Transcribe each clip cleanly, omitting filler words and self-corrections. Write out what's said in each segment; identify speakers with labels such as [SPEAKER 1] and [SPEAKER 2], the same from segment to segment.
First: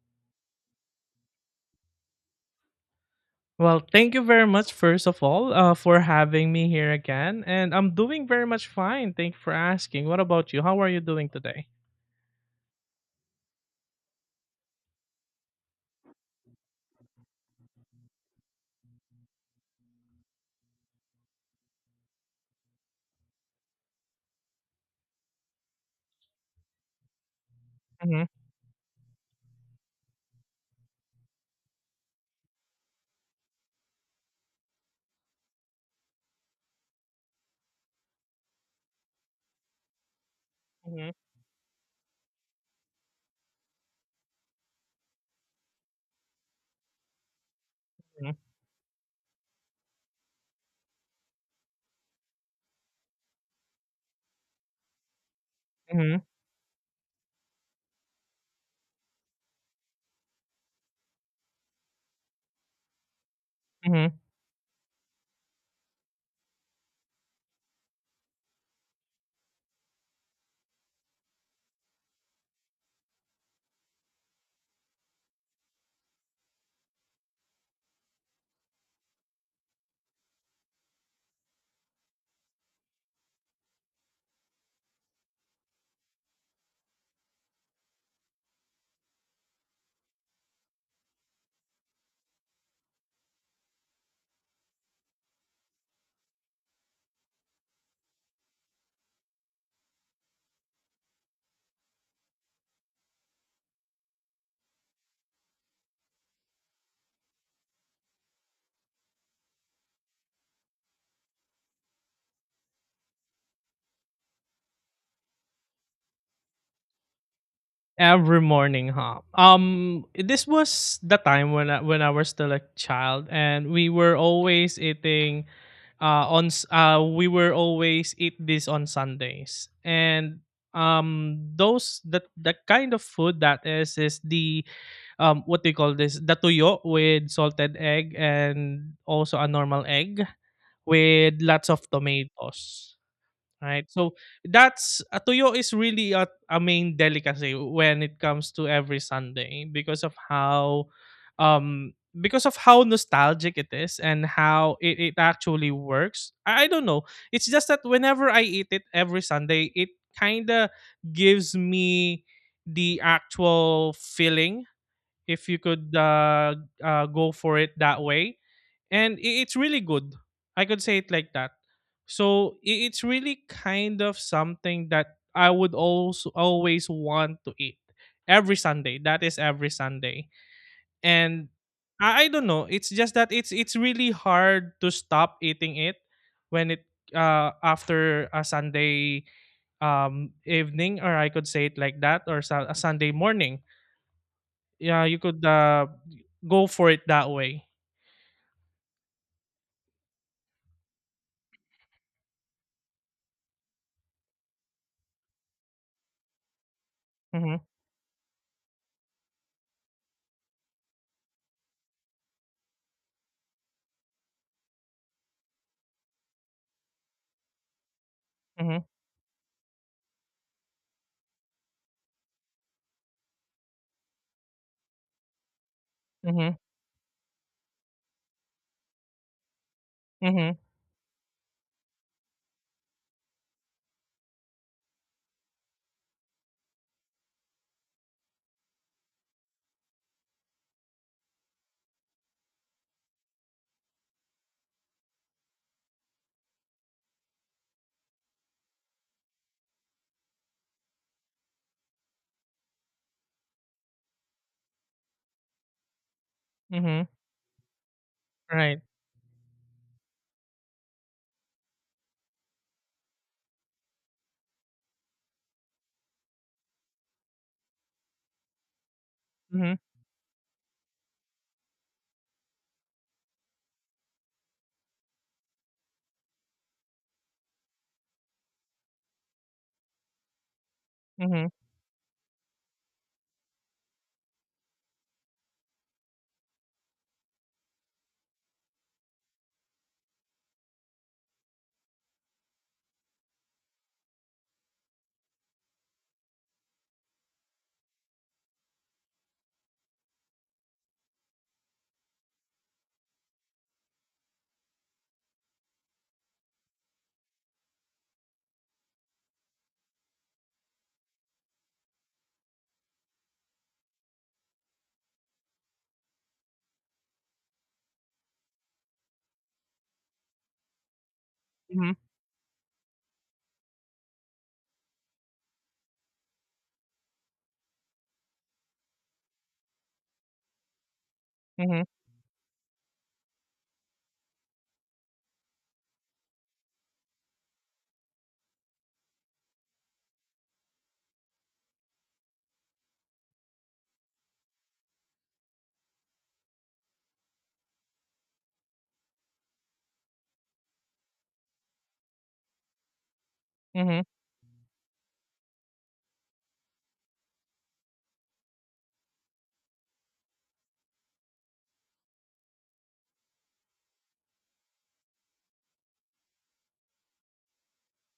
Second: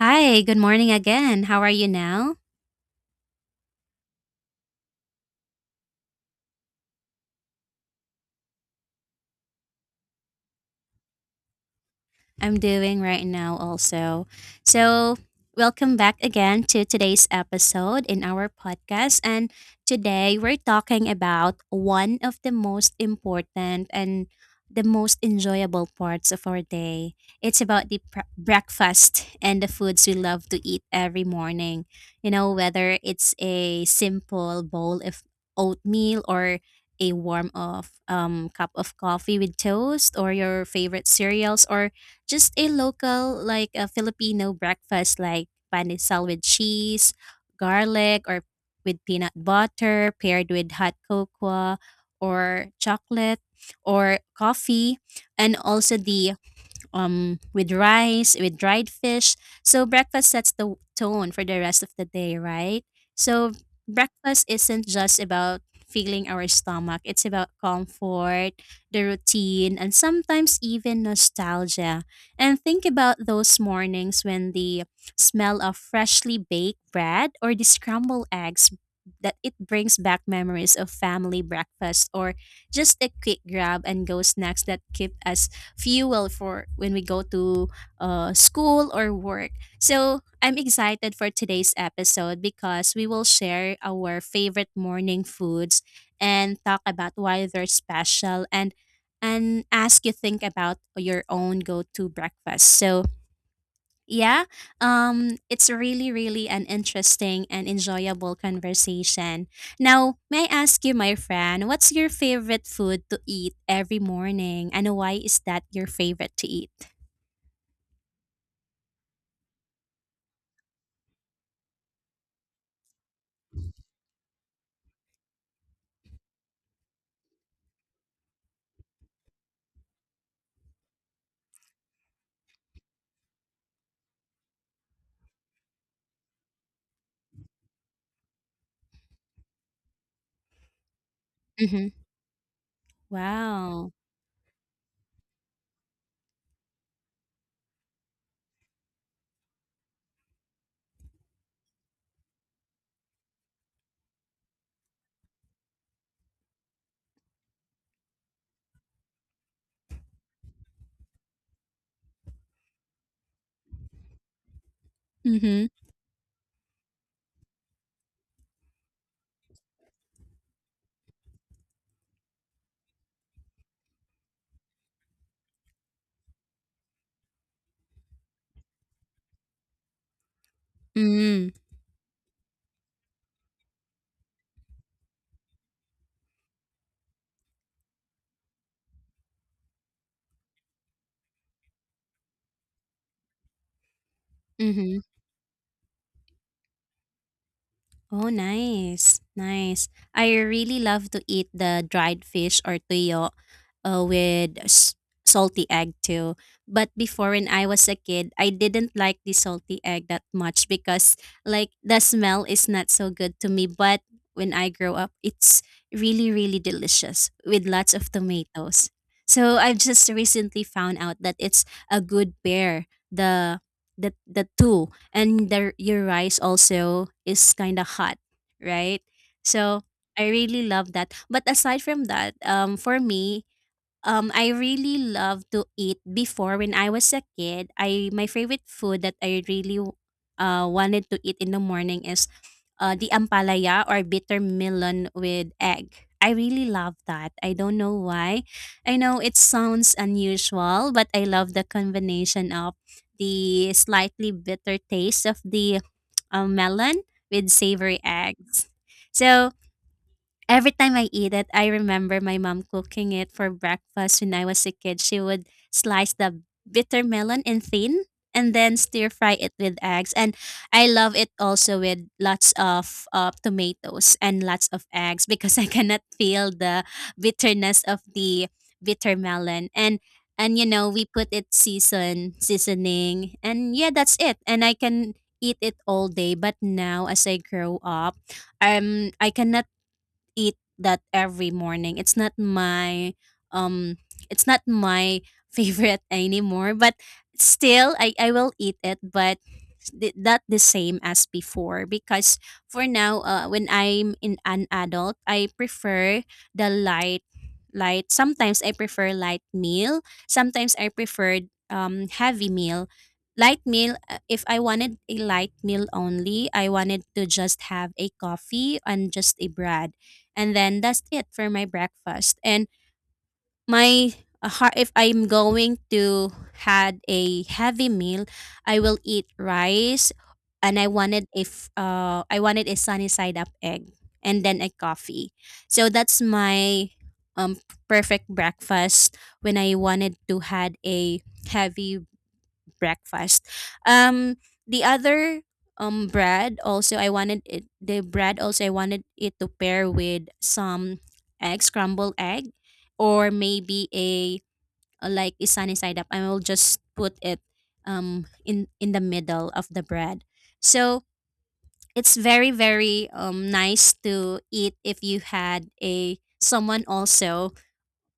[SPEAKER 1] Hi, good morning again. How are you now?
[SPEAKER 2] Well, thank you very much, first of all, for having me here again. And I'm doing very much fine. Thank you for asking. What about you? How are you doing today?
[SPEAKER 1] I'm doing right now also. So, welcome back again to today's episode in our podcast. And today we're talking about one of the most important and the most enjoyable parts of our day. It's about the
[SPEAKER 2] Hmm.
[SPEAKER 1] breakfast and the foods we love to eat every morning. Whether it's a simple bowl of oatmeal or a warm of cup of coffee with toast or your favorite
[SPEAKER 2] Hmm.
[SPEAKER 1] cereals or just a local like a Filipino breakfast like panisal with cheese, garlic or with peanut butter paired with hot cocoa or chocolate or coffee and also
[SPEAKER 2] Hmm.
[SPEAKER 1] the with rice, with dried fish. So breakfast sets the tone for the rest of the day, right? So
[SPEAKER 2] Hmm.
[SPEAKER 1] breakfast isn't just about feeling our stomach. It's about comfort, the routine, and sometimes even nostalgia. And think about those mornings when the smell of freshly baked bread or the scrambled eggs that it brings back memories of family breakfast or just a quick grab and go snacks that keep us fuel for when we go to school or work. So I'm excited for today's episode because we will share our favorite morning foods and talk about why they're special, and ask you think about your own go-to breakfast. So yeah, it's really, really an interesting and enjoyable conversation. Now, may I ask you, my friend, what's your favorite food to eat every morning, and why is that your favorite to eat?
[SPEAKER 2] Every morning, huh? This was the time when when I was still a child, and we were always eating, we were always eat this on Sundays, and those the kind of food that is the what do you call this? The tuyo with salted egg and also a normal egg with lots of
[SPEAKER 1] Mm-hmm.
[SPEAKER 2] tomatoes, right?
[SPEAKER 1] Wow.
[SPEAKER 2] So that's tuyo is really a main delicacy when it comes to every Sunday um because of how nostalgic it is and how it actually works. I don't know. It's just that whenever I eat it every Sunday, it kinda gives me the actual feeling, if you
[SPEAKER 1] Mm-hmm.
[SPEAKER 2] could go for it that way, and it's really good, I could say it like that. So it's really kind of something that I would also always want to eat every Sunday. That is every Sunday.
[SPEAKER 1] Mm-hmm.
[SPEAKER 2] And I don't know, it's just that it's really hard to stop eating it when it, after a Sunday evening, or I could say it like that, or a Sunday morning.
[SPEAKER 1] Mm-hmm.
[SPEAKER 2] Yeah, you could go for it that way.
[SPEAKER 1] Oh, nice. Nice. I really love to eat the dried fish or tuyo with salty egg too. But before when
[SPEAKER 2] Mhm.
[SPEAKER 1] I was a kid, I didn't like the salty egg that much because like the smell is not so good to me. But when I grow up, it's really, really delicious with lots of
[SPEAKER 2] Mhm.
[SPEAKER 1] tomatoes. So I've just recently found out that it's a good pair, the the two, and your rice
[SPEAKER 2] Mhm.
[SPEAKER 1] also is kind of hot, right? So I
[SPEAKER 2] Mhm.
[SPEAKER 1] really love that. But aside from that, for me, I really love to eat before when I was a kid. I My favorite food that I really wanted to eat in the morning is the ampalaya or bitter melon with egg. I really love that. I don't know why. I know it sounds unusual, but I love the combination of the slightly bitter taste of the
[SPEAKER 2] Mhm.
[SPEAKER 1] melon with savory eggs.
[SPEAKER 2] Right.
[SPEAKER 1] So every time I eat it, I remember my mom cooking it for breakfast when I was a kid. She would slice the bitter melon in thin and then stir fry it
[SPEAKER 2] Mhm.
[SPEAKER 1] with eggs. And I love it also with lots of tomatoes and lots of eggs because I cannot feel the bitterness of the bitter melon. And you know we put
[SPEAKER 2] Mhm.
[SPEAKER 1] it seasoning, and yeah, that's it, and I can eat it all day. But now as I grow up, I cannot eat that every morning. It's not my um it's not my favorite anymore, but still I will eat it, but not the same as before, because for now, when I'm in an adult, I prefer the light light sometimes I prefer light meal, sometimes I prefer heavy meal, light meal, if I wanted a light meal only, I wanted to just have a coffee and just a bread, and then that's it for my
[SPEAKER 2] Mhm.
[SPEAKER 1] breakfast. And my if I'm going to had a heavy meal, I will eat rice, and I wanted if
[SPEAKER 2] Mhm.
[SPEAKER 1] I wanted a sunny side up egg and then a coffee. So that's my um perfect breakfast when I wanted to had a heavy breakfast. Um, the other bread also I wanted it, the bread also I wanted it to pair with some egg scrambled egg, or maybe
[SPEAKER 2] Mhm.
[SPEAKER 1] a like is sunny side up. I will just put it in the middle of the bread. So it's very very nice to eat if you had a someone also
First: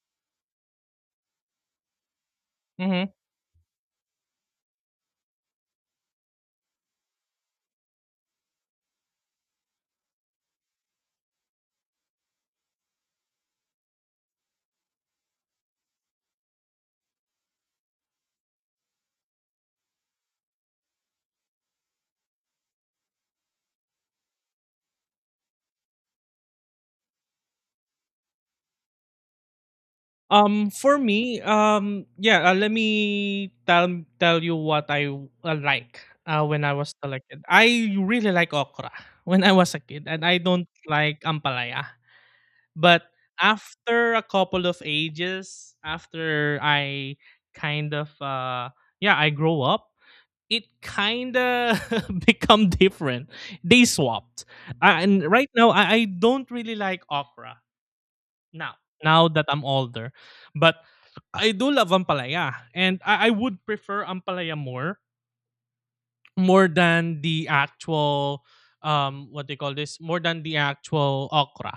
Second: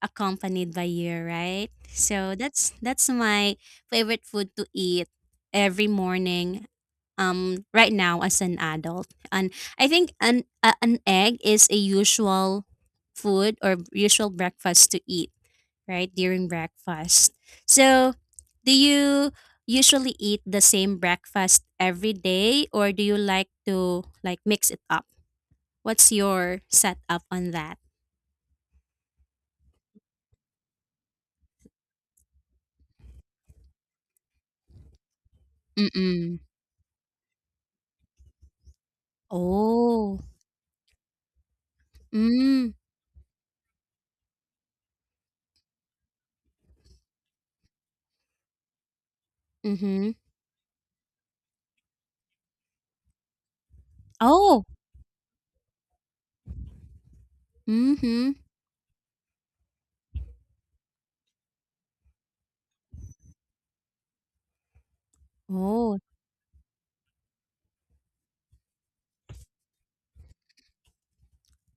[SPEAKER 1] accompanied by you, right? So that's
[SPEAKER 2] Mhm.
[SPEAKER 1] my favorite food to eat every morning. Right now as an adult, and I think an egg is a usual food or usual breakfast to eat right during breakfast. So, do you usually eat the same breakfast every day, or do you like to like mix it up? What's your setup on that?
[SPEAKER 2] For me, let me tell you what I
[SPEAKER 1] Mm
[SPEAKER 2] like
[SPEAKER 1] mm.
[SPEAKER 2] when I was still a kid. I really like okra when I was a kid,
[SPEAKER 1] Oh.
[SPEAKER 2] and I don't like ampalaya.
[SPEAKER 1] Mm.
[SPEAKER 2] But after a couple of ages, after I kind of uh yeah, I grow up,
[SPEAKER 1] Mhm.
[SPEAKER 2] it kind of become different. They swapped.
[SPEAKER 1] Oh!
[SPEAKER 2] And right now I don't really like okra
[SPEAKER 1] Mhm.
[SPEAKER 2] now. Now that I'm older, but I do love ampalaya, and I would prefer ampalaya more,
[SPEAKER 1] Oh.
[SPEAKER 2] more than the actual what they call this more than the actual okra.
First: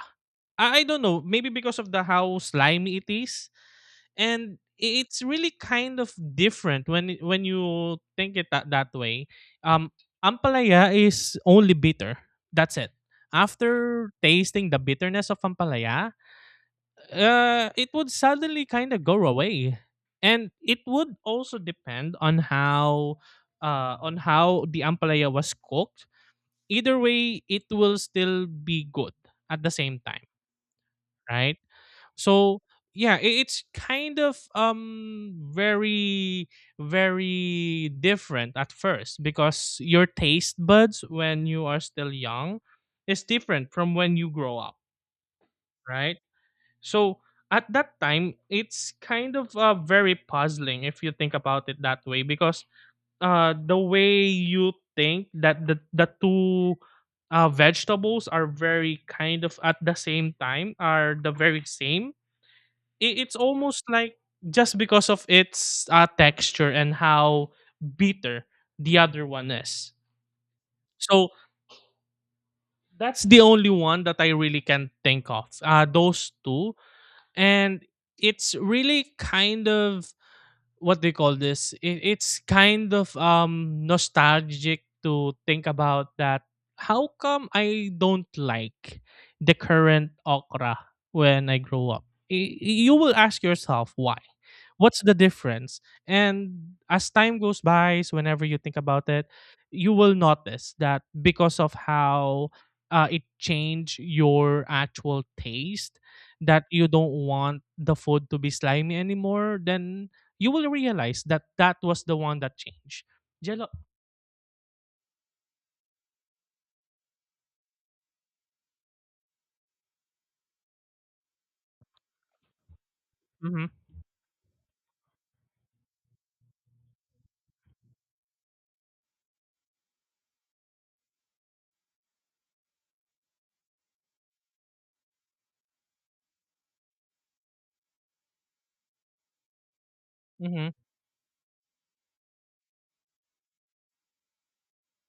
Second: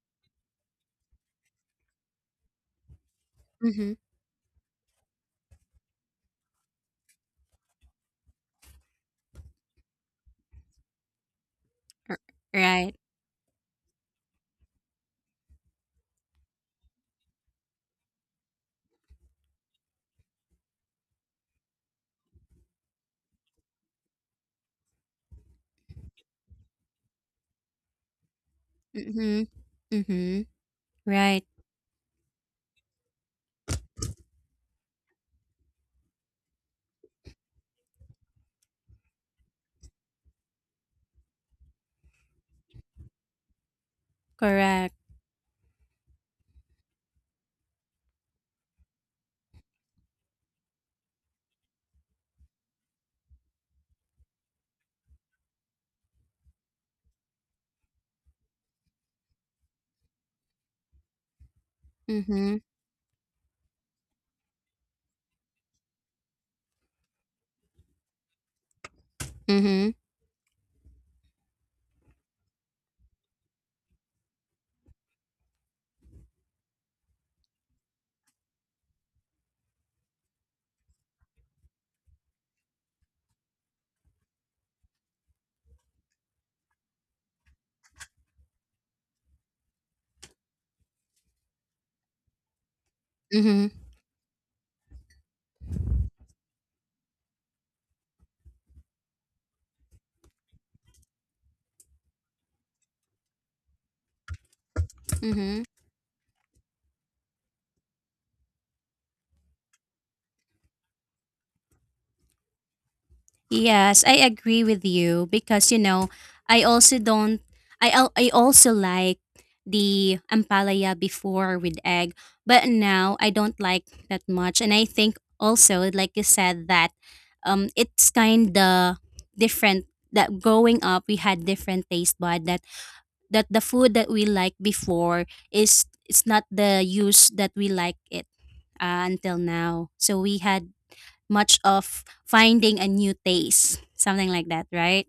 [SPEAKER 2] I don't know, maybe because of the how slimy it is,
[SPEAKER 1] Mhm.
[SPEAKER 2] and it's really kind of different when when you think it that way. Um Ampalaya is only
[SPEAKER 1] R
[SPEAKER 2] bitter. That's it.
[SPEAKER 1] Right.
[SPEAKER 2] After tasting the bitterness of ampalaya, it would suddenly kind of go away. And it would also depend on how the ampalaya was cooked. Either way, it will still be good
[SPEAKER 1] Mhm.
[SPEAKER 2] at the same time,
[SPEAKER 1] Mhm. Right.
[SPEAKER 2] right? So yeah, it's kind of very, very different at first, because your taste buds when you are still young is different from when you grow up,
[SPEAKER 1] Correct.
[SPEAKER 2] right? So at that time, it's kind of very puzzling if you think about it that way, because the way you think that the two vegetables are very kind of at the same time are the very same,
[SPEAKER 1] Mhm.
[SPEAKER 2] it's almost like just because of its texture and how bitter the other one is.
[SPEAKER 1] Mhm.
[SPEAKER 2] So that's the only one that I really can think of. Those two, and it's really kind of what they call this it, it's kind of nostalgic to think about that. How come I don't like the current okra when I grow up? Y- you will ask
[SPEAKER 1] Mhm.
[SPEAKER 2] yourself why. What's the difference? And as time goes by, so whenever you think about it, you will notice that because of how it changed your actual
[SPEAKER 1] Mhm.
[SPEAKER 2] taste, that you don't want the food to be slimy anymore. Then you will realize that that was the one that changed. Jello.
[SPEAKER 1] Yes, I agree with you, because, you know, I also don't, I also like the ampalaya before with egg, but now I don't
[SPEAKER 2] Hmm.
[SPEAKER 1] like that much. And I think also, like you said, that it's kinda different, that growing up, we had different taste bud, that the food that we liked before is it's not the use that we like it until now. So we
[SPEAKER 2] Hmm.
[SPEAKER 1] had much of finding a new taste, something like that, right?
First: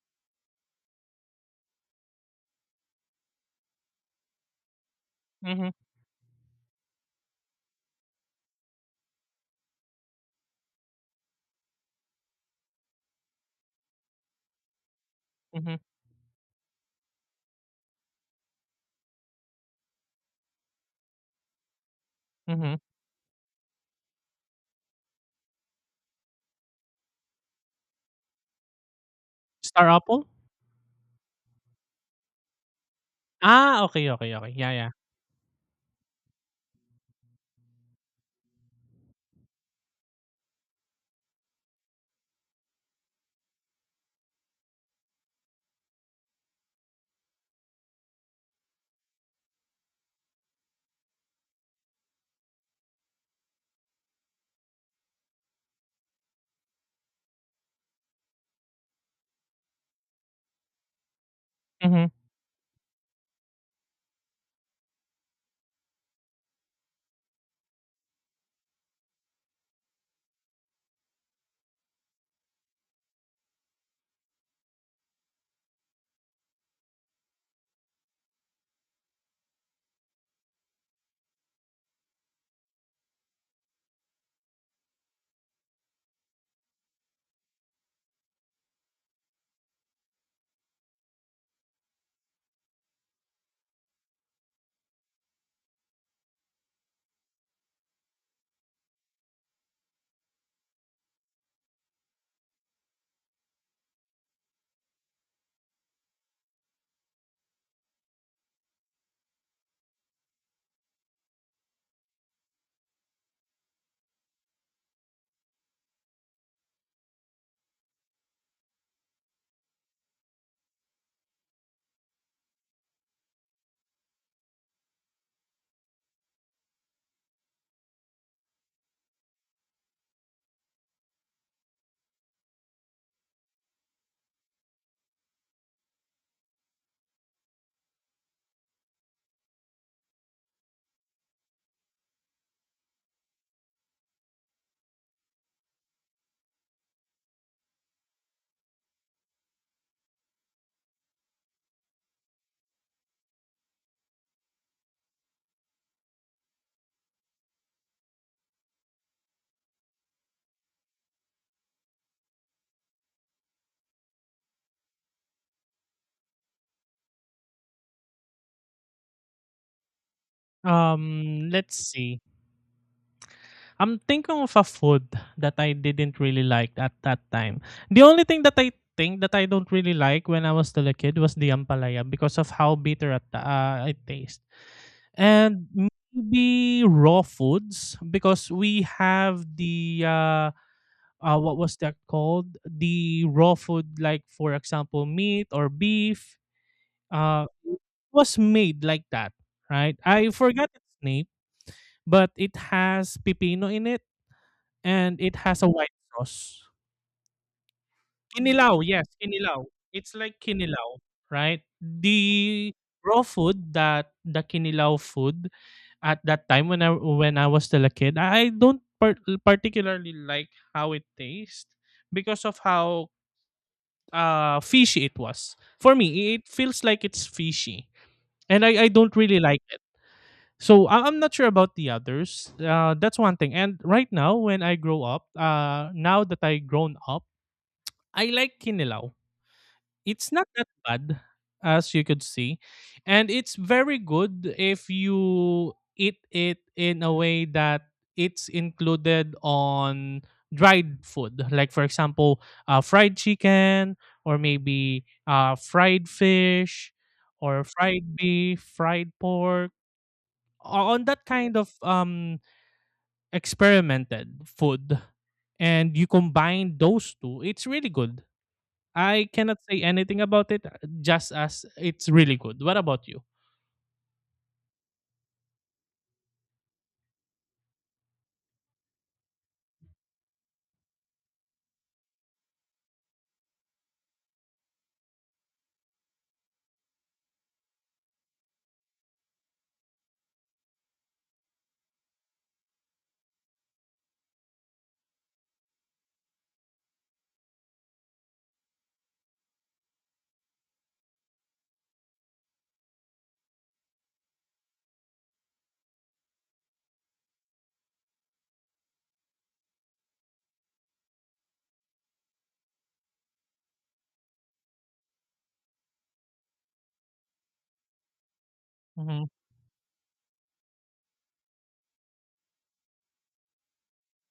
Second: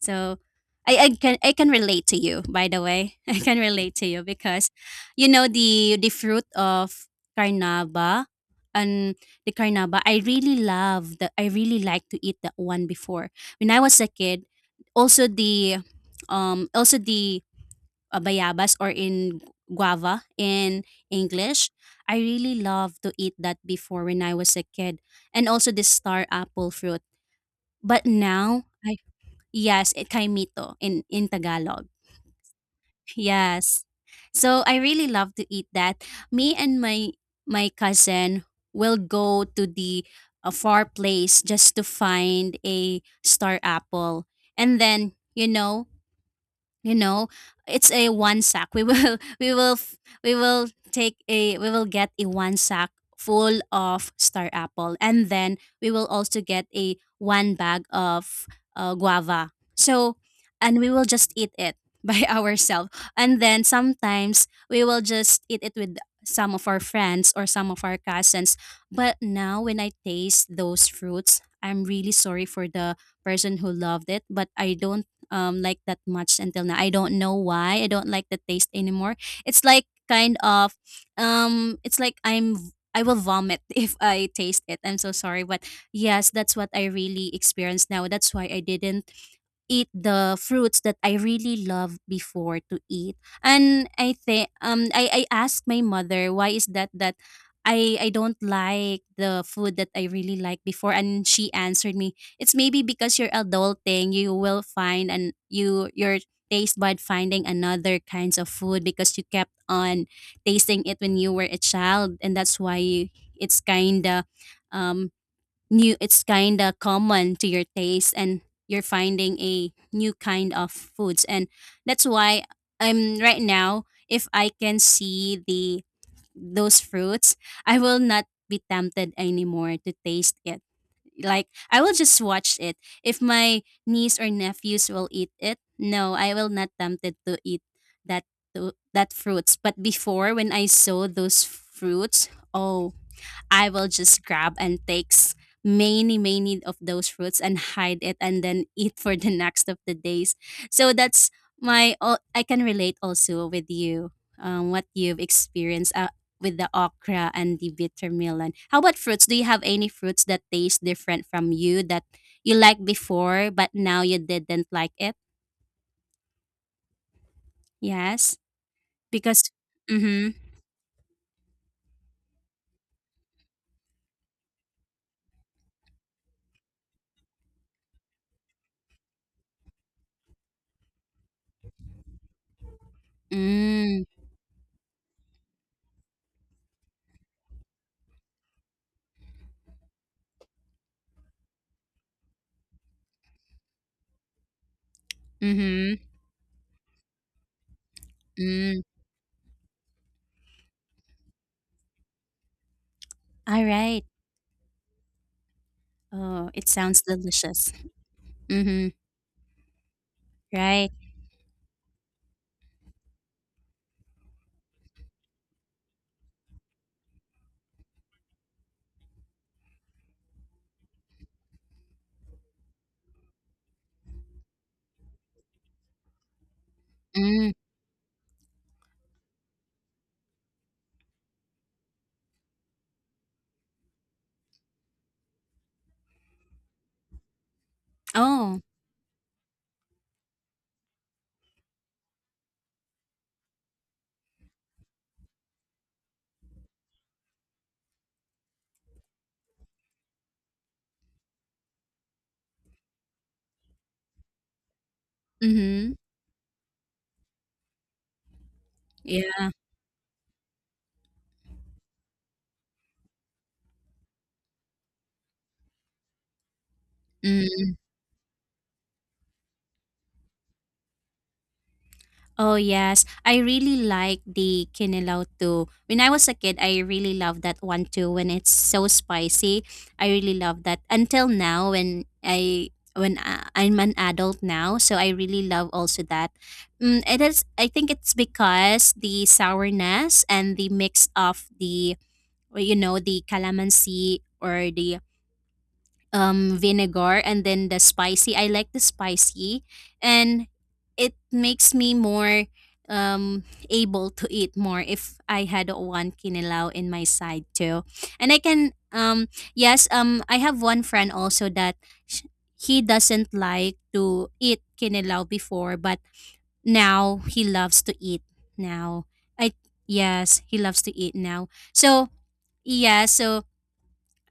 [SPEAKER 1] So I can I can relate to you, by the way. I can relate to you because you know
[SPEAKER 2] Hmm.
[SPEAKER 1] the fruit of carnaba and the carnaba. I really love the, I really like to eat that one before. When I was a kid, also
[SPEAKER 2] Hmm.
[SPEAKER 1] the um also the bayabas, or in guava in English. I really
[SPEAKER 2] Hmm.
[SPEAKER 1] love to eat that before when I was a kid. And also the star apple fruit. But now, I,
[SPEAKER 2] Star
[SPEAKER 1] yes, eh,
[SPEAKER 2] apple?
[SPEAKER 1] kaimito in Tagalog. Yes.
[SPEAKER 2] Ah, okay, okay, okay.
[SPEAKER 1] So
[SPEAKER 2] Yeah,
[SPEAKER 1] I
[SPEAKER 2] yeah.
[SPEAKER 1] really love to eat that. Me and my cousin will go to the a far place just to find a star apple. And then, you know it's a one sack we will we will get a one sack full of star apple, and then we will also get a one bag of guava. So and we will just eat it
[SPEAKER 2] Hmm.
[SPEAKER 1] by ourselves, and then sometimes we will just eat it with some of our friends or some of our cousins. But now when I taste those fruits, I'm really sorry for the person who loved it, but I don't like that much until now. I don't know why. I don't like the taste anymore. It's like kind of it's like I will vomit if I taste it. I'm so sorry, but yes, that's what I really experienced now. That's why I didn't eat the fruits that I really love before to eat. And I think I asked my mother why is that that I don't like the food that I really liked before, and she answered me it's maybe because you're adulting, you will find and you your taste bud finding another kinds of food because you kept on tasting it when you were a child, and that's why it's kind of um new, it's kind of common to your taste, and you're finding a new kind of foods, and that's why I'm right now, if I can see the those fruits, I will not be tempted anymore to taste it. Like I will just watch it. If my niece or nephews will eat it, no, I will not tempted to eat that that fruits. But before when I saw those fruits, oh, I will just grab and takes many many of those fruits and hide it and then eat for the next of the days. So that's I can relate also with you, what you've experienced with the okra and the bitter melon. How about fruits? Do you have any fruits that taste different from you that you liked before but now you didn't like it? Yes, because mm-hmm.
[SPEAKER 2] Let's see. I'm thinking of a food that I didn't really like at that time. The only thing that I think that I don't really like when I was still a kid was the ampalaya because of how bitter at it
[SPEAKER 1] Mm,
[SPEAKER 2] tastes. And maybe raw foods, because we have the what was that called? The raw food, like for example meat or
[SPEAKER 1] mm-hmm.
[SPEAKER 2] beef, uh was
[SPEAKER 1] Mm.
[SPEAKER 2] made like that, right? I forgot its name, but it has
[SPEAKER 1] All
[SPEAKER 2] pipino in it
[SPEAKER 1] right.
[SPEAKER 2] and it has a white
[SPEAKER 1] Oh,
[SPEAKER 2] sauce.
[SPEAKER 1] it sounds delicious.
[SPEAKER 2] Kinilaw,
[SPEAKER 1] Mm-hmm.
[SPEAKER 2] yes, kinilaw. It's like
[SPEAKER 1] Right.
[SPEAKER 2] kinilaw, right? The raw food, that the kinilaw food, at that time when I, when I was still a kid, I don't particularly like how it tastes because of how fishy it was. For me, it feels like it's
[SPEAKER 1] Mm.
[SPEAKER 2] fishy, and I don't really like it. So I'm not sure about the others. That's one thing. And right now, when I grow up, now that I grown up, I
[SPEAKER 1] Oh.
[SPEAKER 2] like kinilaw. It's not that bad, as you could see, and it's very good if you eat it in a way that it's included on dried food, like for example, fried chicken, or maybe
[SPEAKER 1] Mm-hmm.
[SPEAKER 2] fried fish, or fried beef, fried
[SPEAKER 1] Yeah.
[SPEAKER 2] pork, on that kind of experimented food, and you combine those two,
[SPEAKER 1] Mm.
[SPEAKER 2] it's really good. I cannot say anything about it, just as it's really
[SPEAKER 1] Oh
[SPEAKER 2] good. What
[SPEAKER 1] yes.
[SPEAKER 2] about you?
[SPEAKER 1] I really like the kinilaw too. When I was a kid, I really loved that one too. When it's so spicy, I really love that. Until now, I'm an adult now, so I really love also that. Mm, it is. I think it's because the sourness and the mix of the or, you know the calamansi or the vinegar and then the spicy. I like the spicy, and it makes me more um able to eat more if I had one kinilaw in my side too. And I can, yes, I have one friend also that sh- he doesn't like to eat kinilaw before, but now he loves to eat now.
[SPEAKER 2] Hmm.
[SPEAKER 1] I Yes, he loves to eat now. So yeah, so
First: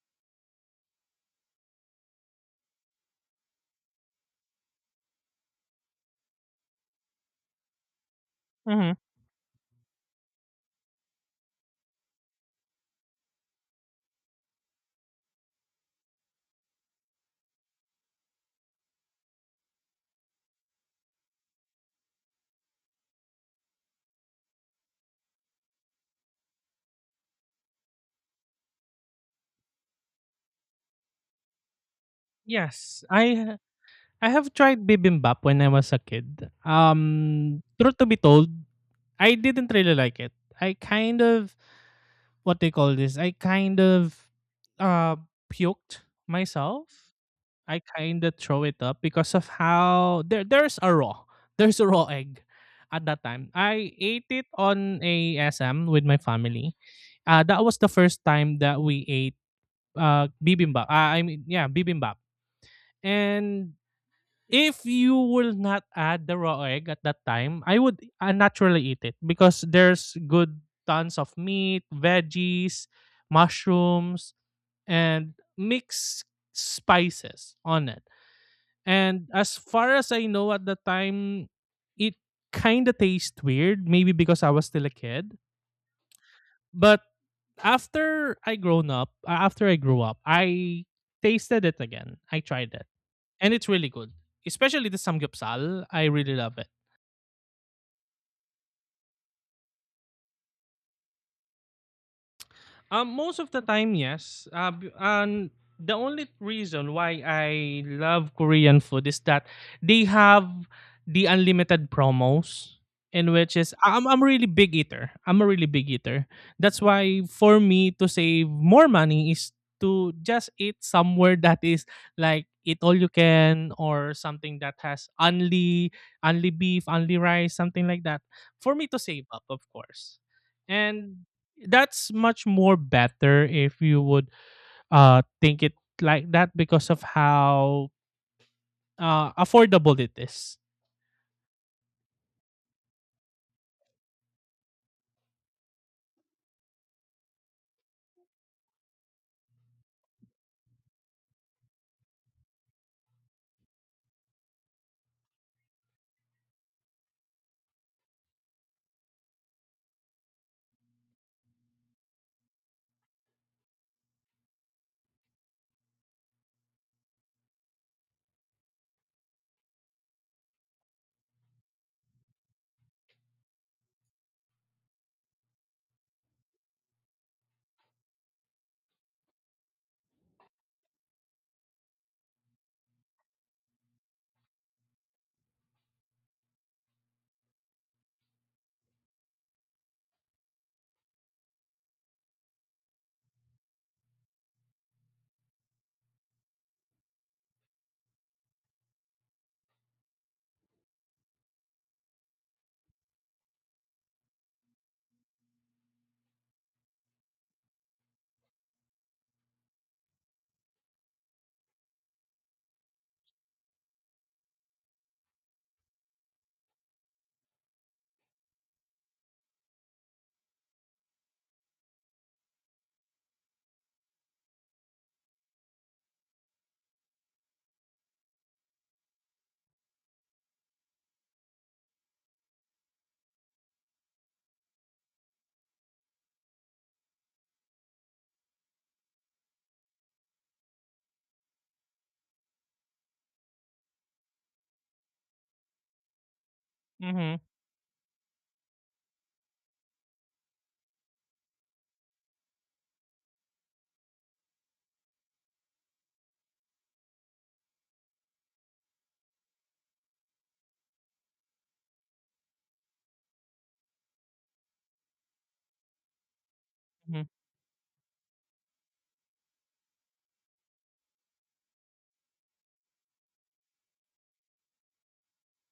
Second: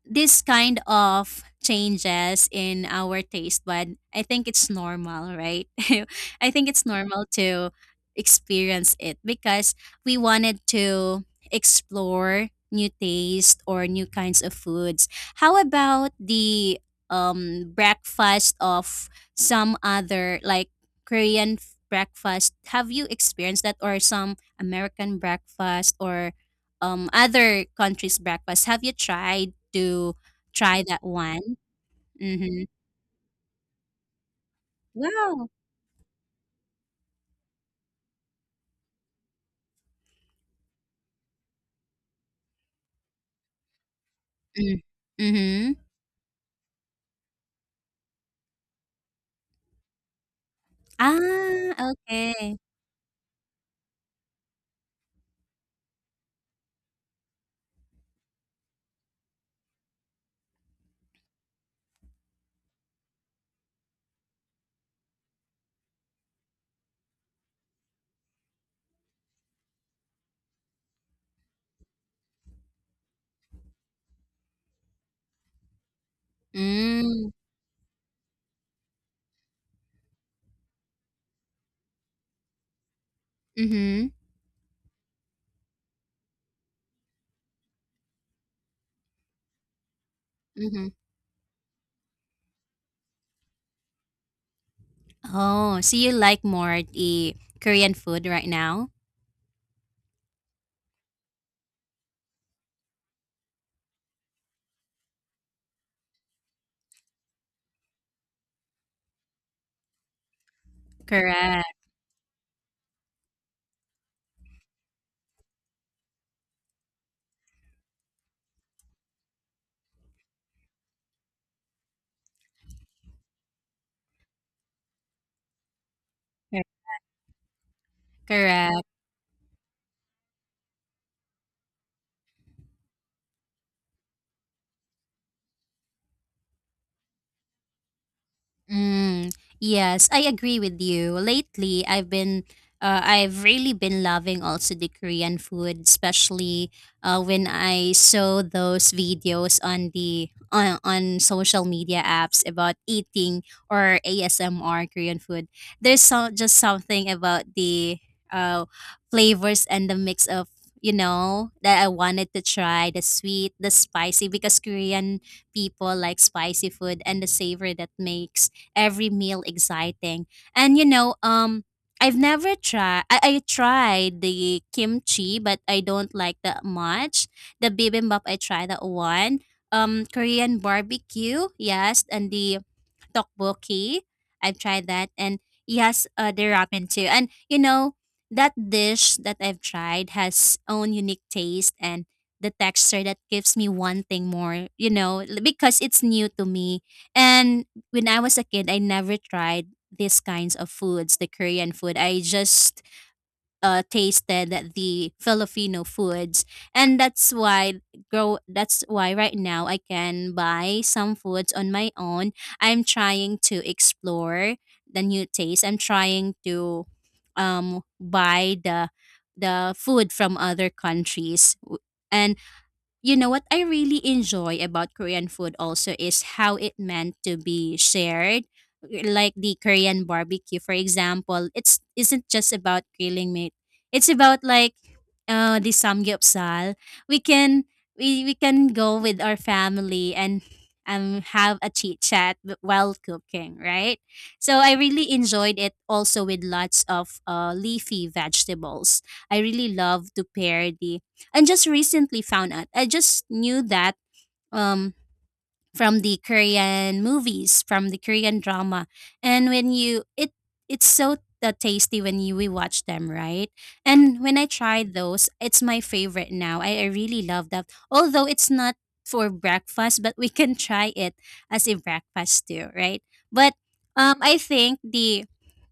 [SPEAKER 1] this kind of changes in our taste bud, I think it's normal, right? I think it's normal to
[SPEAKER 2] Hmm.
[SPEAKER 1] experience it because we wanted to explore new taste or new kinds of foods. How about the breakfast of some other like breakfast? Have you experienced that or some American breakfast or other countries' breakfast? Have you tried to try that one? Mm-hmm.
[SPEAKER 2] Yes, I have tried bibimbap
[SPEAKER 1] Wow.
[SPEAKER 2] when I was a kid. Truth to be told, I didn't really like it. I kind of what they call this. I kind of
[SPEAKER 1] Mm.
[SPEAKER 2] uh
[SPEAKER 1] Mm-hmm.
[SPEAKER 2] puked myself, I kind of throw it up because of how there's a raw
[SPEAKER 1] Ah,
[SPEAKER 2] there's a raw egg
[SPEAKER 1] okay.
[SPEAKER 2] at that time. I ate it on a S M with my family. That was the first time that we ate bibimbap. I mean yeah, bibimbap. And if you will not add the raw egg at that time, I would naturally eat it because there's good tons of meat, veggies, mushrooms, and mixed
[SPEAKER 1] Mm.
[SPEAKER 2] spices on it, and as far as I know at the time, it kind of tastes weird,
[SPEAKER 1] Mm-hmm.
[SPEAKER 2] maybe because I was still a kid. But after I grown up, after I grew up, I
[SPEAKER 1] Mm-hmm.
[SPEAKER 2] tasted it again. I tried it. And it's really good. Especially the
[SPEAKER 1] Oh,
[SPEAKER 2] samgyeopsal.
[SPEAKER 1] so
[SPEAKER 2] I
[SPEAKER 1] you
[SPEAKER 2] really
[SPEAKER 1] like
[SPEAKER 2] love it.
[SPEAKER 1] more the Korean food right now?
[SPEAKER 2] Most of the time, yes. And the only reason why I love Korean food is that they have the
[SPEAKER 1] Correct.
[SPEAKER 2] unlimited promos, in which is I'm a really big eater. I'm a really big eater. That's why for me to save more money is to just eat somewhere that is like eat all you can, or something that has only beef, only rice, something like that. For
[SPEAKER 1] Correct.
[SPEAKER 2] me to save up, of course. And that's much more better if you would think it like that because of how
[SPEAKER 1] Mm,
[SPEAKER 2] affordable
[SPEAKER 1] yes,
[SPEAKER 2] it
[SPEAKER 1] I
[SPEAKER 2] is.
[SPEAKER 1] agree with you. Lately, I've I've really been loving also the Korean food, especially when I saw those videos on on social media apps about eating or ASMR Korean food. There's so, just something about the uh, flavors and the mix of you know that I wanted to try the sweet, the spicy, because Korean people like spicy food and the savor that makes every meal exciting. And you know, I've never tried. I tried the kimchi, but I don't like that much. The bibimbap, I tried that one. Korean barbecue, yes, and the tteokbokki, I've tried that, and yes, the ramen too. And you know, that dish that I've tried has own unique taste and the texture that gives me one thing more, you know, because it's new to me. And when I was a kid, I never tried these kinds of foods, the Korean food. I just tasted the Filipino foods, and that's why grow. That's why right now I can buy some foods on my own. I'm trying to explore the new taste. I'm trying to buy the food from other countries, and you know what I really enjoy about Korean food also is how it meant to be shared. Like the Korean barbecue, for example, it's isn't just about grilling meat. It's about like the samgyeopsal. We can we can go with our family and have a chit chat while cooking, right? So I really enjoyed it also with lots of
[SPEAKER 2] Mhm.
[SPEAKER 1] leafy vegetables. I really love to pair the and just recently found out. I just knew that um from the Korean movies, from the Korean drama. And when you it it's so tasty when you we watch them, right? And when I tried those, it's my favorite now. I really
[SPEAKER 2] Mhm.
[SPEAKER 1] love that. Although it's not for breakfast, but we can try it as a breakfast too, right? But I think the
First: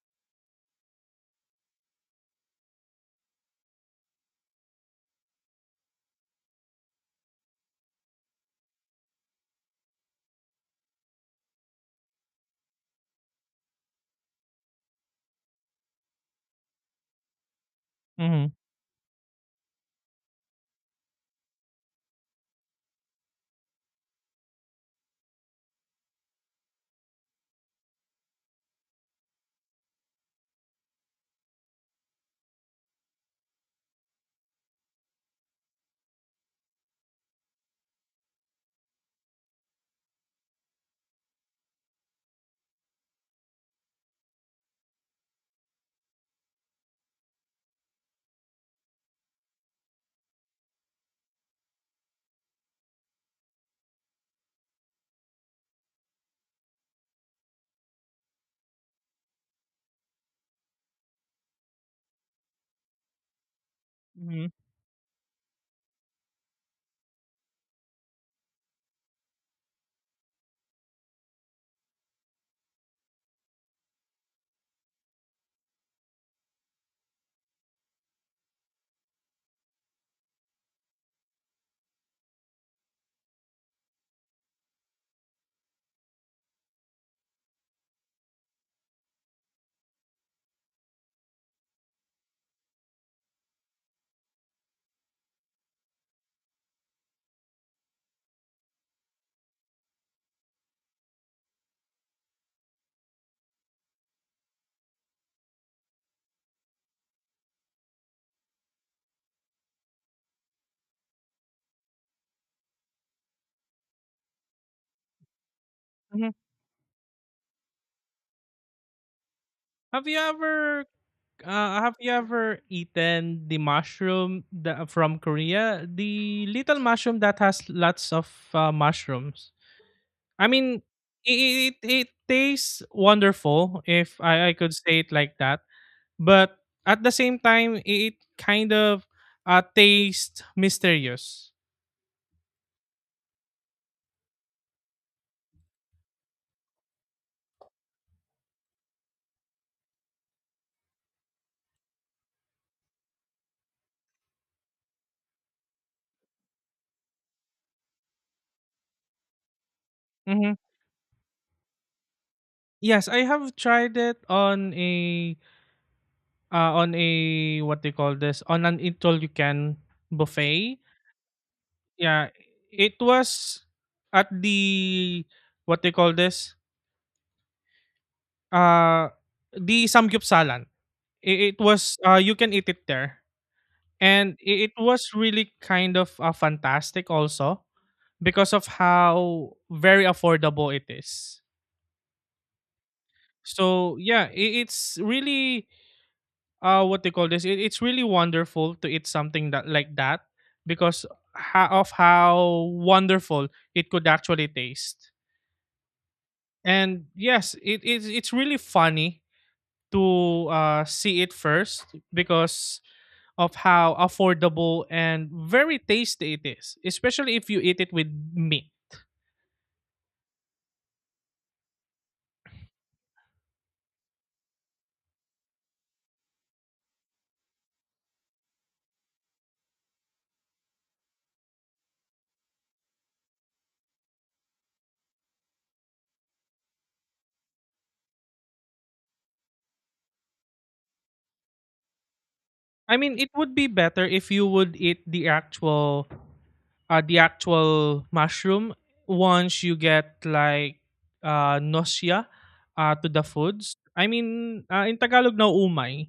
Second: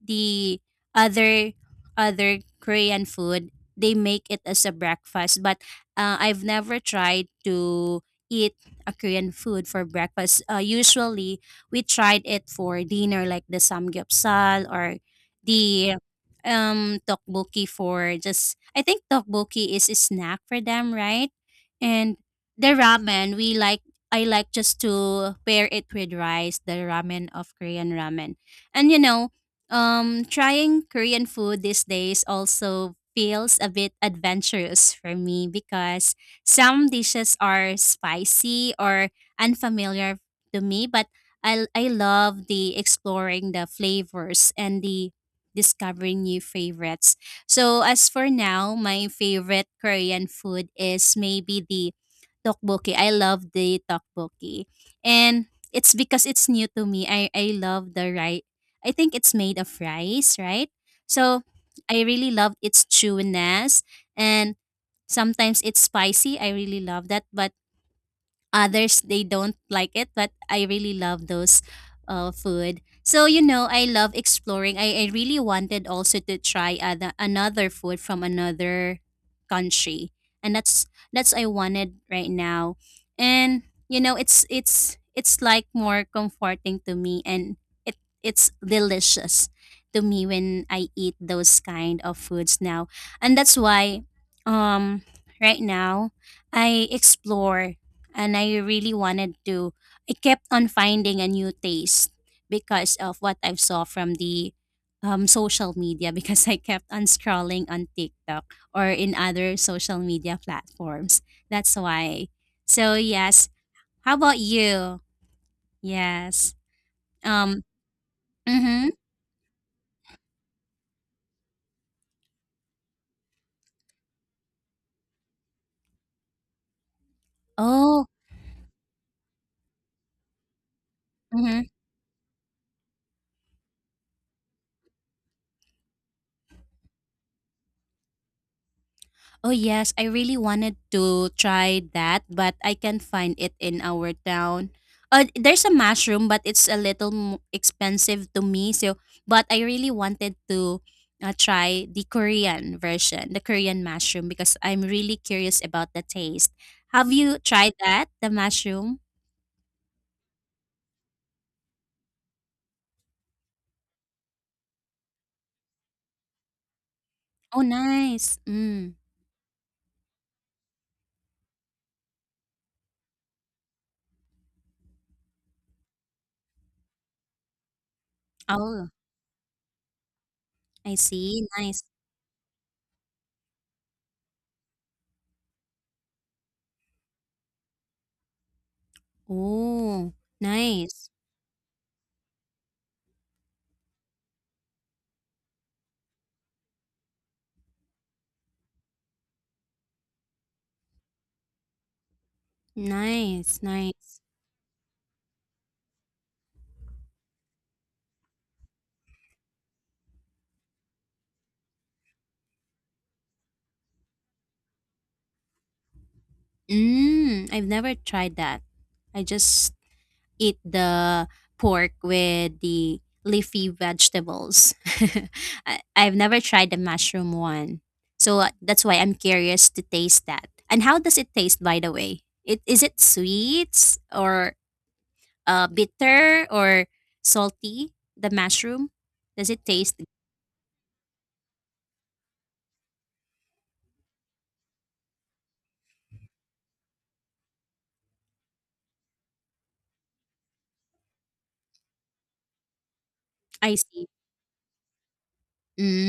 [SPEAKER 1] the other other Korean food, they make it as a breakfast, but I've never tried to eat a Korean food for breakfast. Usually, we tried it for dinner, like the samgyeopsal or the tteokbokki for
[SPEAKER 2] Mhm.
[SPEAKER 1] just. I think tteokbokki is a snack for them, right? And the ramen, we like. I like just to pair it with rice, the ramen of Korean ramen, and you know, trying Korean food these days also feels a bit adventurous for me because some dishes are spicy or unfamiliar to me, but I love the exploring the flavors and the discovering new favorites. So as for now, my favorite Korean food is maybe the tteokbokki. I love the tteokbokki. And it's because it's new to me. I love the rice. I think it's made of rice, right? So I really love its chewiness
[SPEAKER 2] Mhm.
[SPEAKER 1] and sometimes it's spicy. I really love that. But others they don't like it, but I really love those food. So you know, I love exploring. I really wanted also to try other, another food from another country, and that's I wanted right now. And you know, it's it's like more comforting to me, and it it's delicious to me when I eat those kind of foods now. And that's why um right now I explore and I really wanted to I kept on finding a new taste because of what I saw from the social media because I kept on scrolling on TikTok or in other social media platforms. That's why. So yes. How about you?
[SPEAKER 2] Mhm.
[SPEAKER 1] Yes. Um. Mm-hmm.
[SPEAKER 2] Have you ever have you ever eaten the mushroom that from Korea? The little mushroom that has
[SPEAKER 1] Oh.
[SPEAKER 2] lots of mushrooms. I mean,
[SPEAKER 1] Mhm.
[SPEAKER 2] it tastes wonderful, if I could say it like that, but at the same time, it kind of
[SPEAKER 1] Oh yes, I really
[SPEAKER 2] tastes
[SPEAKER 1] wanted to
[SPEAKER 2] mysterious.
[SPEAKER 1] try that, but I can't find it in our town. There's a mushroom, but it's a little expensive to me. So, but I really wanted to try the Korean version, the Korean mushroom, because I'm really curious about the taste. Have you tried that, the mushroom?
[SPEAKER 2] Hmm. Yes, I have tried it on a, uh, on a
[SPEAKER 1] Oh,
[SPEAKER 2] what do you call
[SPEAKER 1] nice.
[SPEAKER 2] this? On an
[SPEAKER 1] Mm.
[SPEAKER 2] eat all you can buffet. Yeah, it was at the what do you call this?
[SPEAKER 1] Oh,
[SPEAKER 2] Uh, the samgyupsalan.
[SPEAKER 1] I see.
[SPEAKER 2] It
[SPEAKER 1] Nice.
[SPEAKER 2] was you can eat it there, and it was really kind of fantastic also because of how very
[SPEAKER 1] Oh,
[SPEAKER 2] affordable it
[SPEAKER 1] nice,
[SPEAKER 2] is. So yeah, it's really what they call this it, it's really wonderful to eat something that like that because of how wonderful
[SPEAKER 1] nice,
[SPEAKER 2] it could
[SPEAKER 1] nice.
[SPEAKER 2] actually taste. And yes it is, it's really funny to see it first because of how affordable and very tasty it is, especially if
[SPEAKER 1] Mm,
[SPEAKER 2] you
[SPEAKER 1] I've
[SPEAKER 2] eat it
[SPEAKER 1] never
[SPEAKER 2] with
[SPEAKER 1] tried that.
[SPEAKER 2] meat.
[SPEAKER 1] I just eat the pork with the leafy vegetables. I've never tried the mushroom one. So that's why I'm curious to taste that. And how does it taste, by the way? It, is it sweet or bitter or salty, the mushroom? Does it taste?
[SPEAKER 2] I mean, it would be better if you would eat the actual mushroom once you get like nausea to the
[SPEAKER 1] I
[SPEAKER 2] foods.
[SPEAKER 1] see.
[SPEAKER 2] I mean, in Tagalog na umay,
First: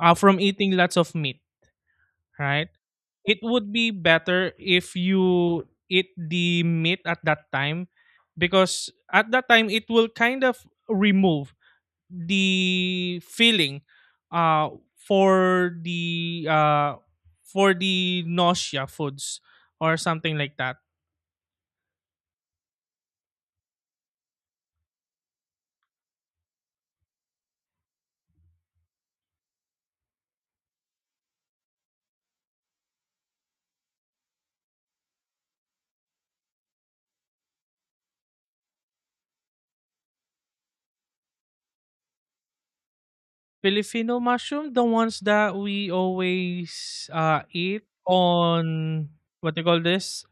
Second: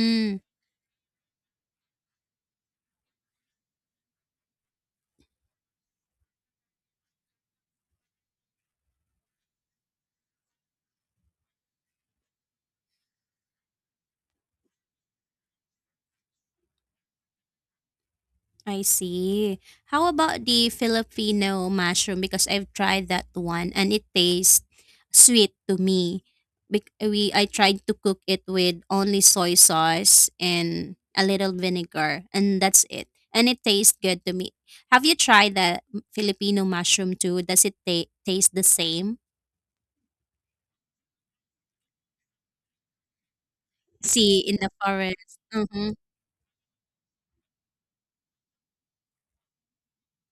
[SPEAKER 2] from eating lots of meat, right? It would be better if you eat the meat at that time, because at that time it will kind of remove the feeling uh for the uh for the
[SPEAKER 1] I
[SPEAKER 2] nausea foods
[SPEAKER 1] see.
[SPEAKER 2] or
[SPEAKER 1] How
[SPEAKER 2] something
[SPEAKER 1] about
[SPEAKER 2] like
[SPEAKER 1] the
[SPEAKER 2] that.
[SPEAKER 1] Filipino mushroom? Because I've tried that one, and it tastes sweet to me. Bec- We I tried to cook it with only soy sauce and a little vinegar, and that's it. And it tastes good to me. Have you tried the Filipino mushroom too? Does it taste the same?
[SPEAKER 2] Filipino
[SPEAKER 1] See in the
[SPEAKER 2] mushroom, the ones
[SPEAKER 1] forest.
[SPEAKER 2] that we
[SPEAKER 1] Mm-hmm.
[SPEAKER 2] always eat on what do you call this,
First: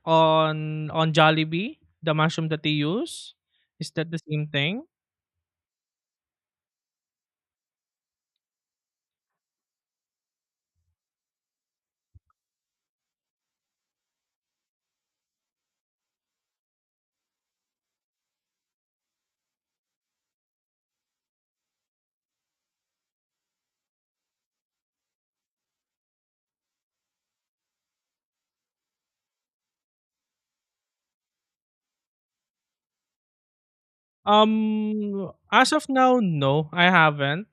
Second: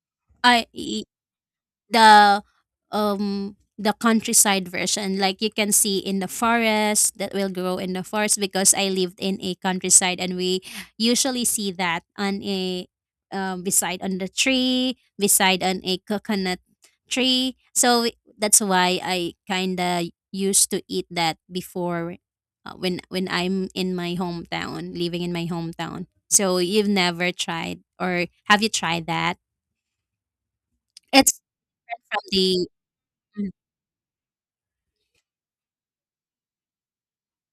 [SPEAKER 1] I.
[SPEAKER 2] on Jollibee, the
[SPEAKER 1] the
[SPEAKER 2] mushroom that they use, is
[SPEAKER 1] the
[SPEAKER 2] that the same
[SPEAKER 1] countryside
[SPEAKER 2] thing?
[SPEAKER 1] version like you can see in the forest that will grow in the forest because I lived in a countryside, and we usually see that on a beside on the tree, beside on a coconut tree. So that's why I kind of used to eat that before when I'm in my hometown, living in my hometown. So you've never tried, or have you tried that? It's different from the
[SPEAKER 2] As of now, no, I haven't.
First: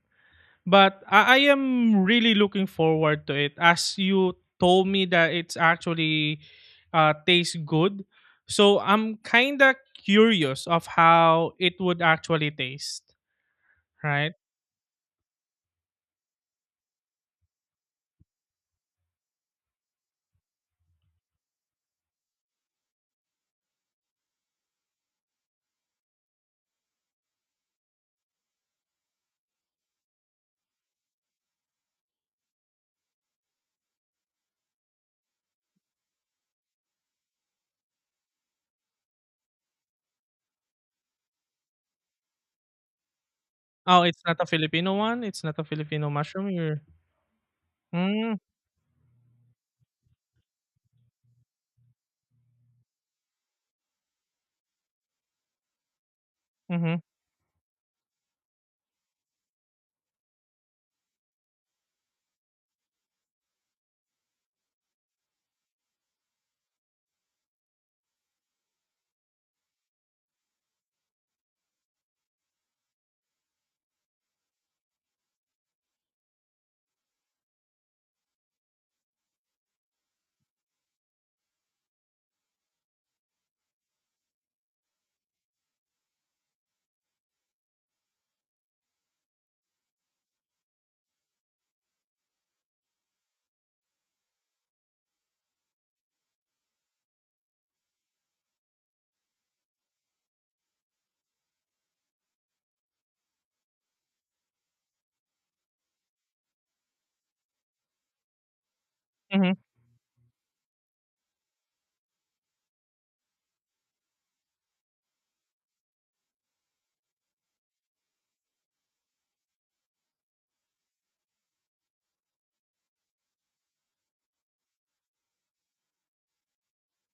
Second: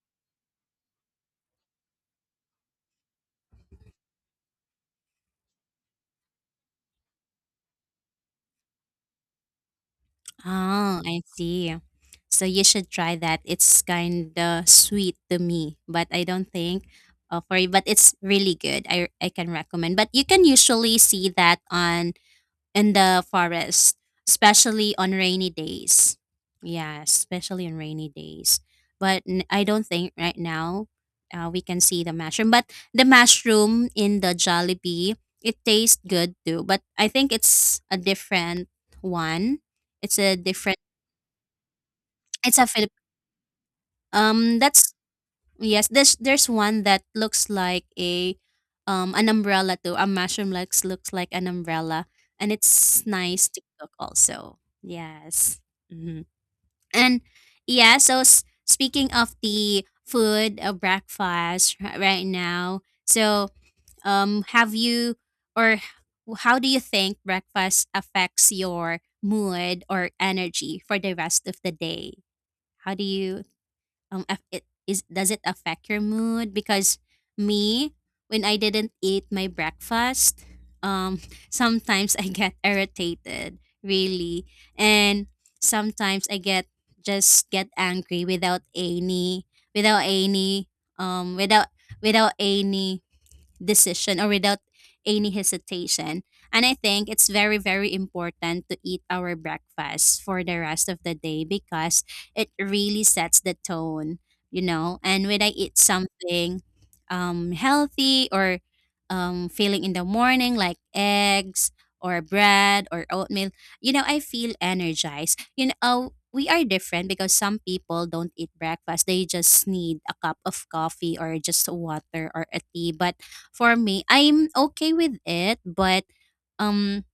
[SPEAKER 2] But I am really looking forward to it. As you told me that it's actually tastes good, so I'm kinda curious of
[SPEAKER 1] Oh, I
[SPEAKER 2] how
[SPEAKER 1] see.
[SPEAKER 2] it would
[SPEAKER 1] So
[SPEAKER 2] actually
[SPEAKER 1] you should
[SPEAKER 2] taste.
[SPEAKER 1] try that. It's kind
[SPEAKER 2] Right?
[SPEAKER 1] of sweet to me, but I don't think for you, but it's really good. I can recommend. But you can usually see that on in the forest, especially on rainy days. Yeah, especially on rainy days. But I don't think right now we can see the mushroom. But the mushroom in the Jollibee, it tastes good too. But I think it's a different one. It's a different. It's a Philip.
[SPEAKER 2] Oh, it's not a
[SPEAKER 1] That's
[SPEAKER 2] Filipino one. It's not a
[SPEAKER 1] yes,
[SPEAKER 2] Filipino
[SPEAKER 1] there's
[SPEAKER 2] mushroom.
[SPEAKER 1] there's
[SPEAKER 2] You're
[SPEAKER 1] one that looks like a
[SPEAKER 2] mm,
[SPEAKER 1] an umbrella too. A mushroom looks like an umbrella, and it's nice to cook also. Yes, hmm,
[SPEAKER 2] mm-hmm,
[SPEAKER 1] and yeah. So speaking of the food or breakfast right now, so have you or how do you think breakfast affects your mood or energy for the rest of the day? How do you if it is, does it affect your mood? Because me, when I didn't eat my breakfast, um sometimes I get irritated really, and sometimes I get just get angry without any without any without without any decision or without any hesitation. And I think it's very, very important to eat our breakfast for the rest of the day because it really sets the tone, you know. And when I eat something healthy or
[SPEAKER 2] mm-hmm,
[SPEAKER 1] feeling in the morning, like eggs or bread or oatmeal, you know, I feel energized. You know, we are different because some people don't eat breakfast. They just need a cup of coffee or just water or a tea. But for me, I'm okay with it, but um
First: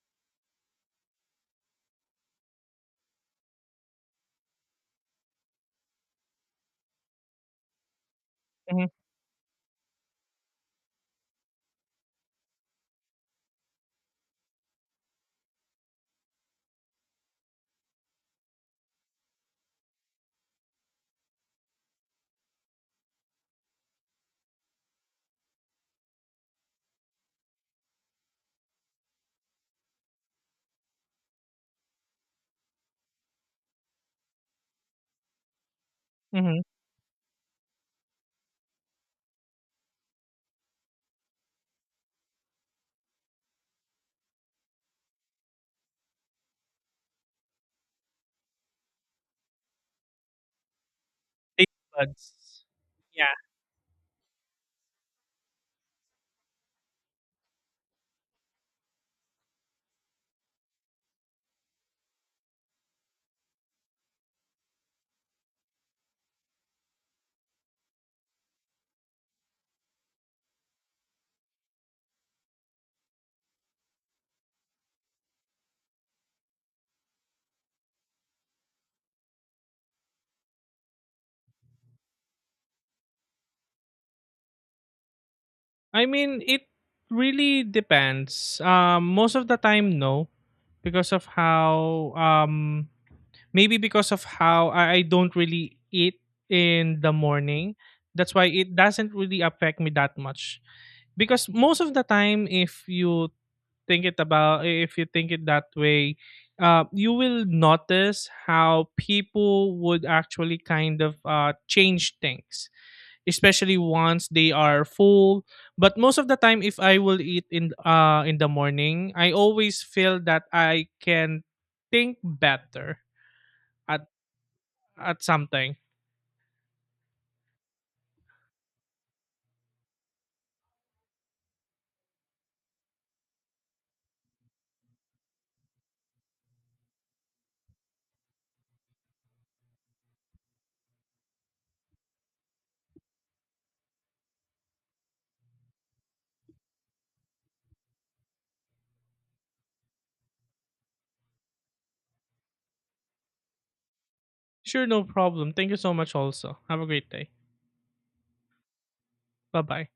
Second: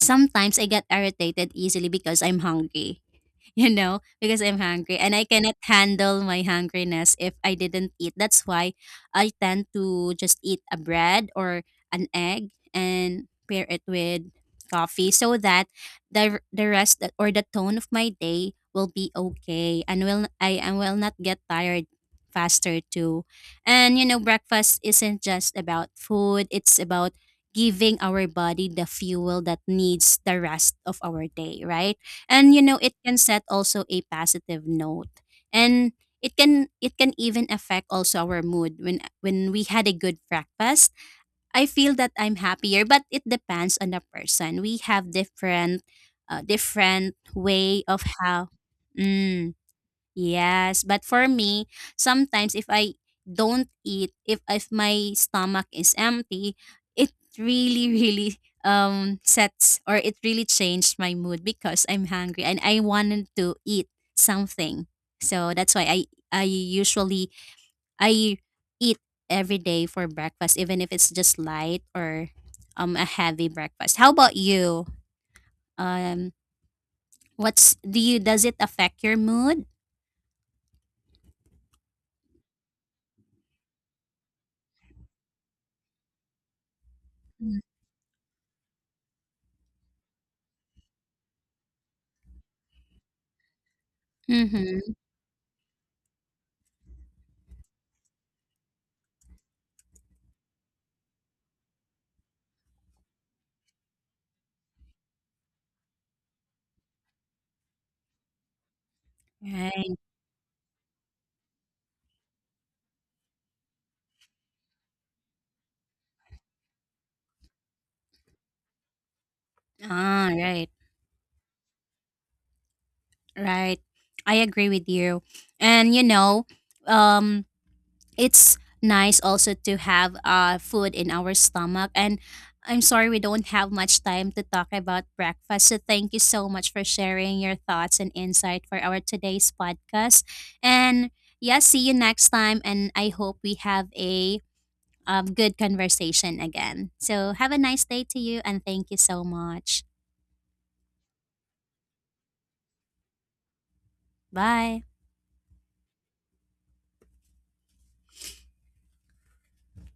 [SPEAKER 1] sometimes I get irritated easily because I'm hungry. You know, because I'm hungry and I cannot handle my hungriness if I didn't eat. That's why
[SPEAKER 2] mm-hmm,
[SPEAKER 1] I tend to just eat a bread or an egg and pair it with coffee so that the rest that- or the tone of my day will be okay, and will I and will not get tired faster too. And you know, breakfast isn't just about food, it's about giving our body the fuel that needs the rest of our day, right? And you know, it can set also a positive note, and it
[SPEAKER 2] mm-hmm.
[SPEAKER 1] can it can even affect also our mood when we had a good breakfast. I feel that I'm happier, but it depends on the person. We have different different way of how mm, yes, but for me,
[SPEAKER 2] Taste buds.
[SPEAKER 1] sometimes if I
[SPEAKER 2] Yeah.
[SPEAKER 1] don't eat, if my stomach is empty, it really really sets or it really changed my mood because I'm hungry and I wanted to eat something. So that's why I usually I eat every day for breakfast even if it's just light or a heavy breakfast. How about you? Um what's do you does it affect your mood?
[SPEAKER 2] I mean, it really depends. Most of the time, no, because of how maybe because of how
[SPEAKER 1] Mhm.
[SPEAKER 2] I don't really eat in the morning. That's why it doesn't really affect me that much. Because most of the time, if you think it about if you think it that way, you will notice how people
[SPEAKER 1] Right.
[SPEAKER 2] would actually kind of change things, especially once they are full. But most of the time, if I will eat in the morning, I always feel
[SPEAKER 1] Ah,
[SPEAKER 2] that
[SPEAKER 1] right,
[SPEAKER 2] I can think better
[SPEAKER 1] right.
[SPEAKER 2] at
[SPEAKER 1] I agree with you.
[SPEAKER 2] something.
[SPEAKER 1] And you know, um, it's nice also to have food in our stomach. And I'm sorry we don't have much time to talk about breakfast. So thank you so much for sharing your thoughts and insight for our today's podcast. And yeah, see you next time. And I hope we have a good conversation again. So have a nice day to you, and thank you so much. Bye.
[SPEAKER 2] Sure, no problem. Thank you so much, also. Have a great day. Bye bye.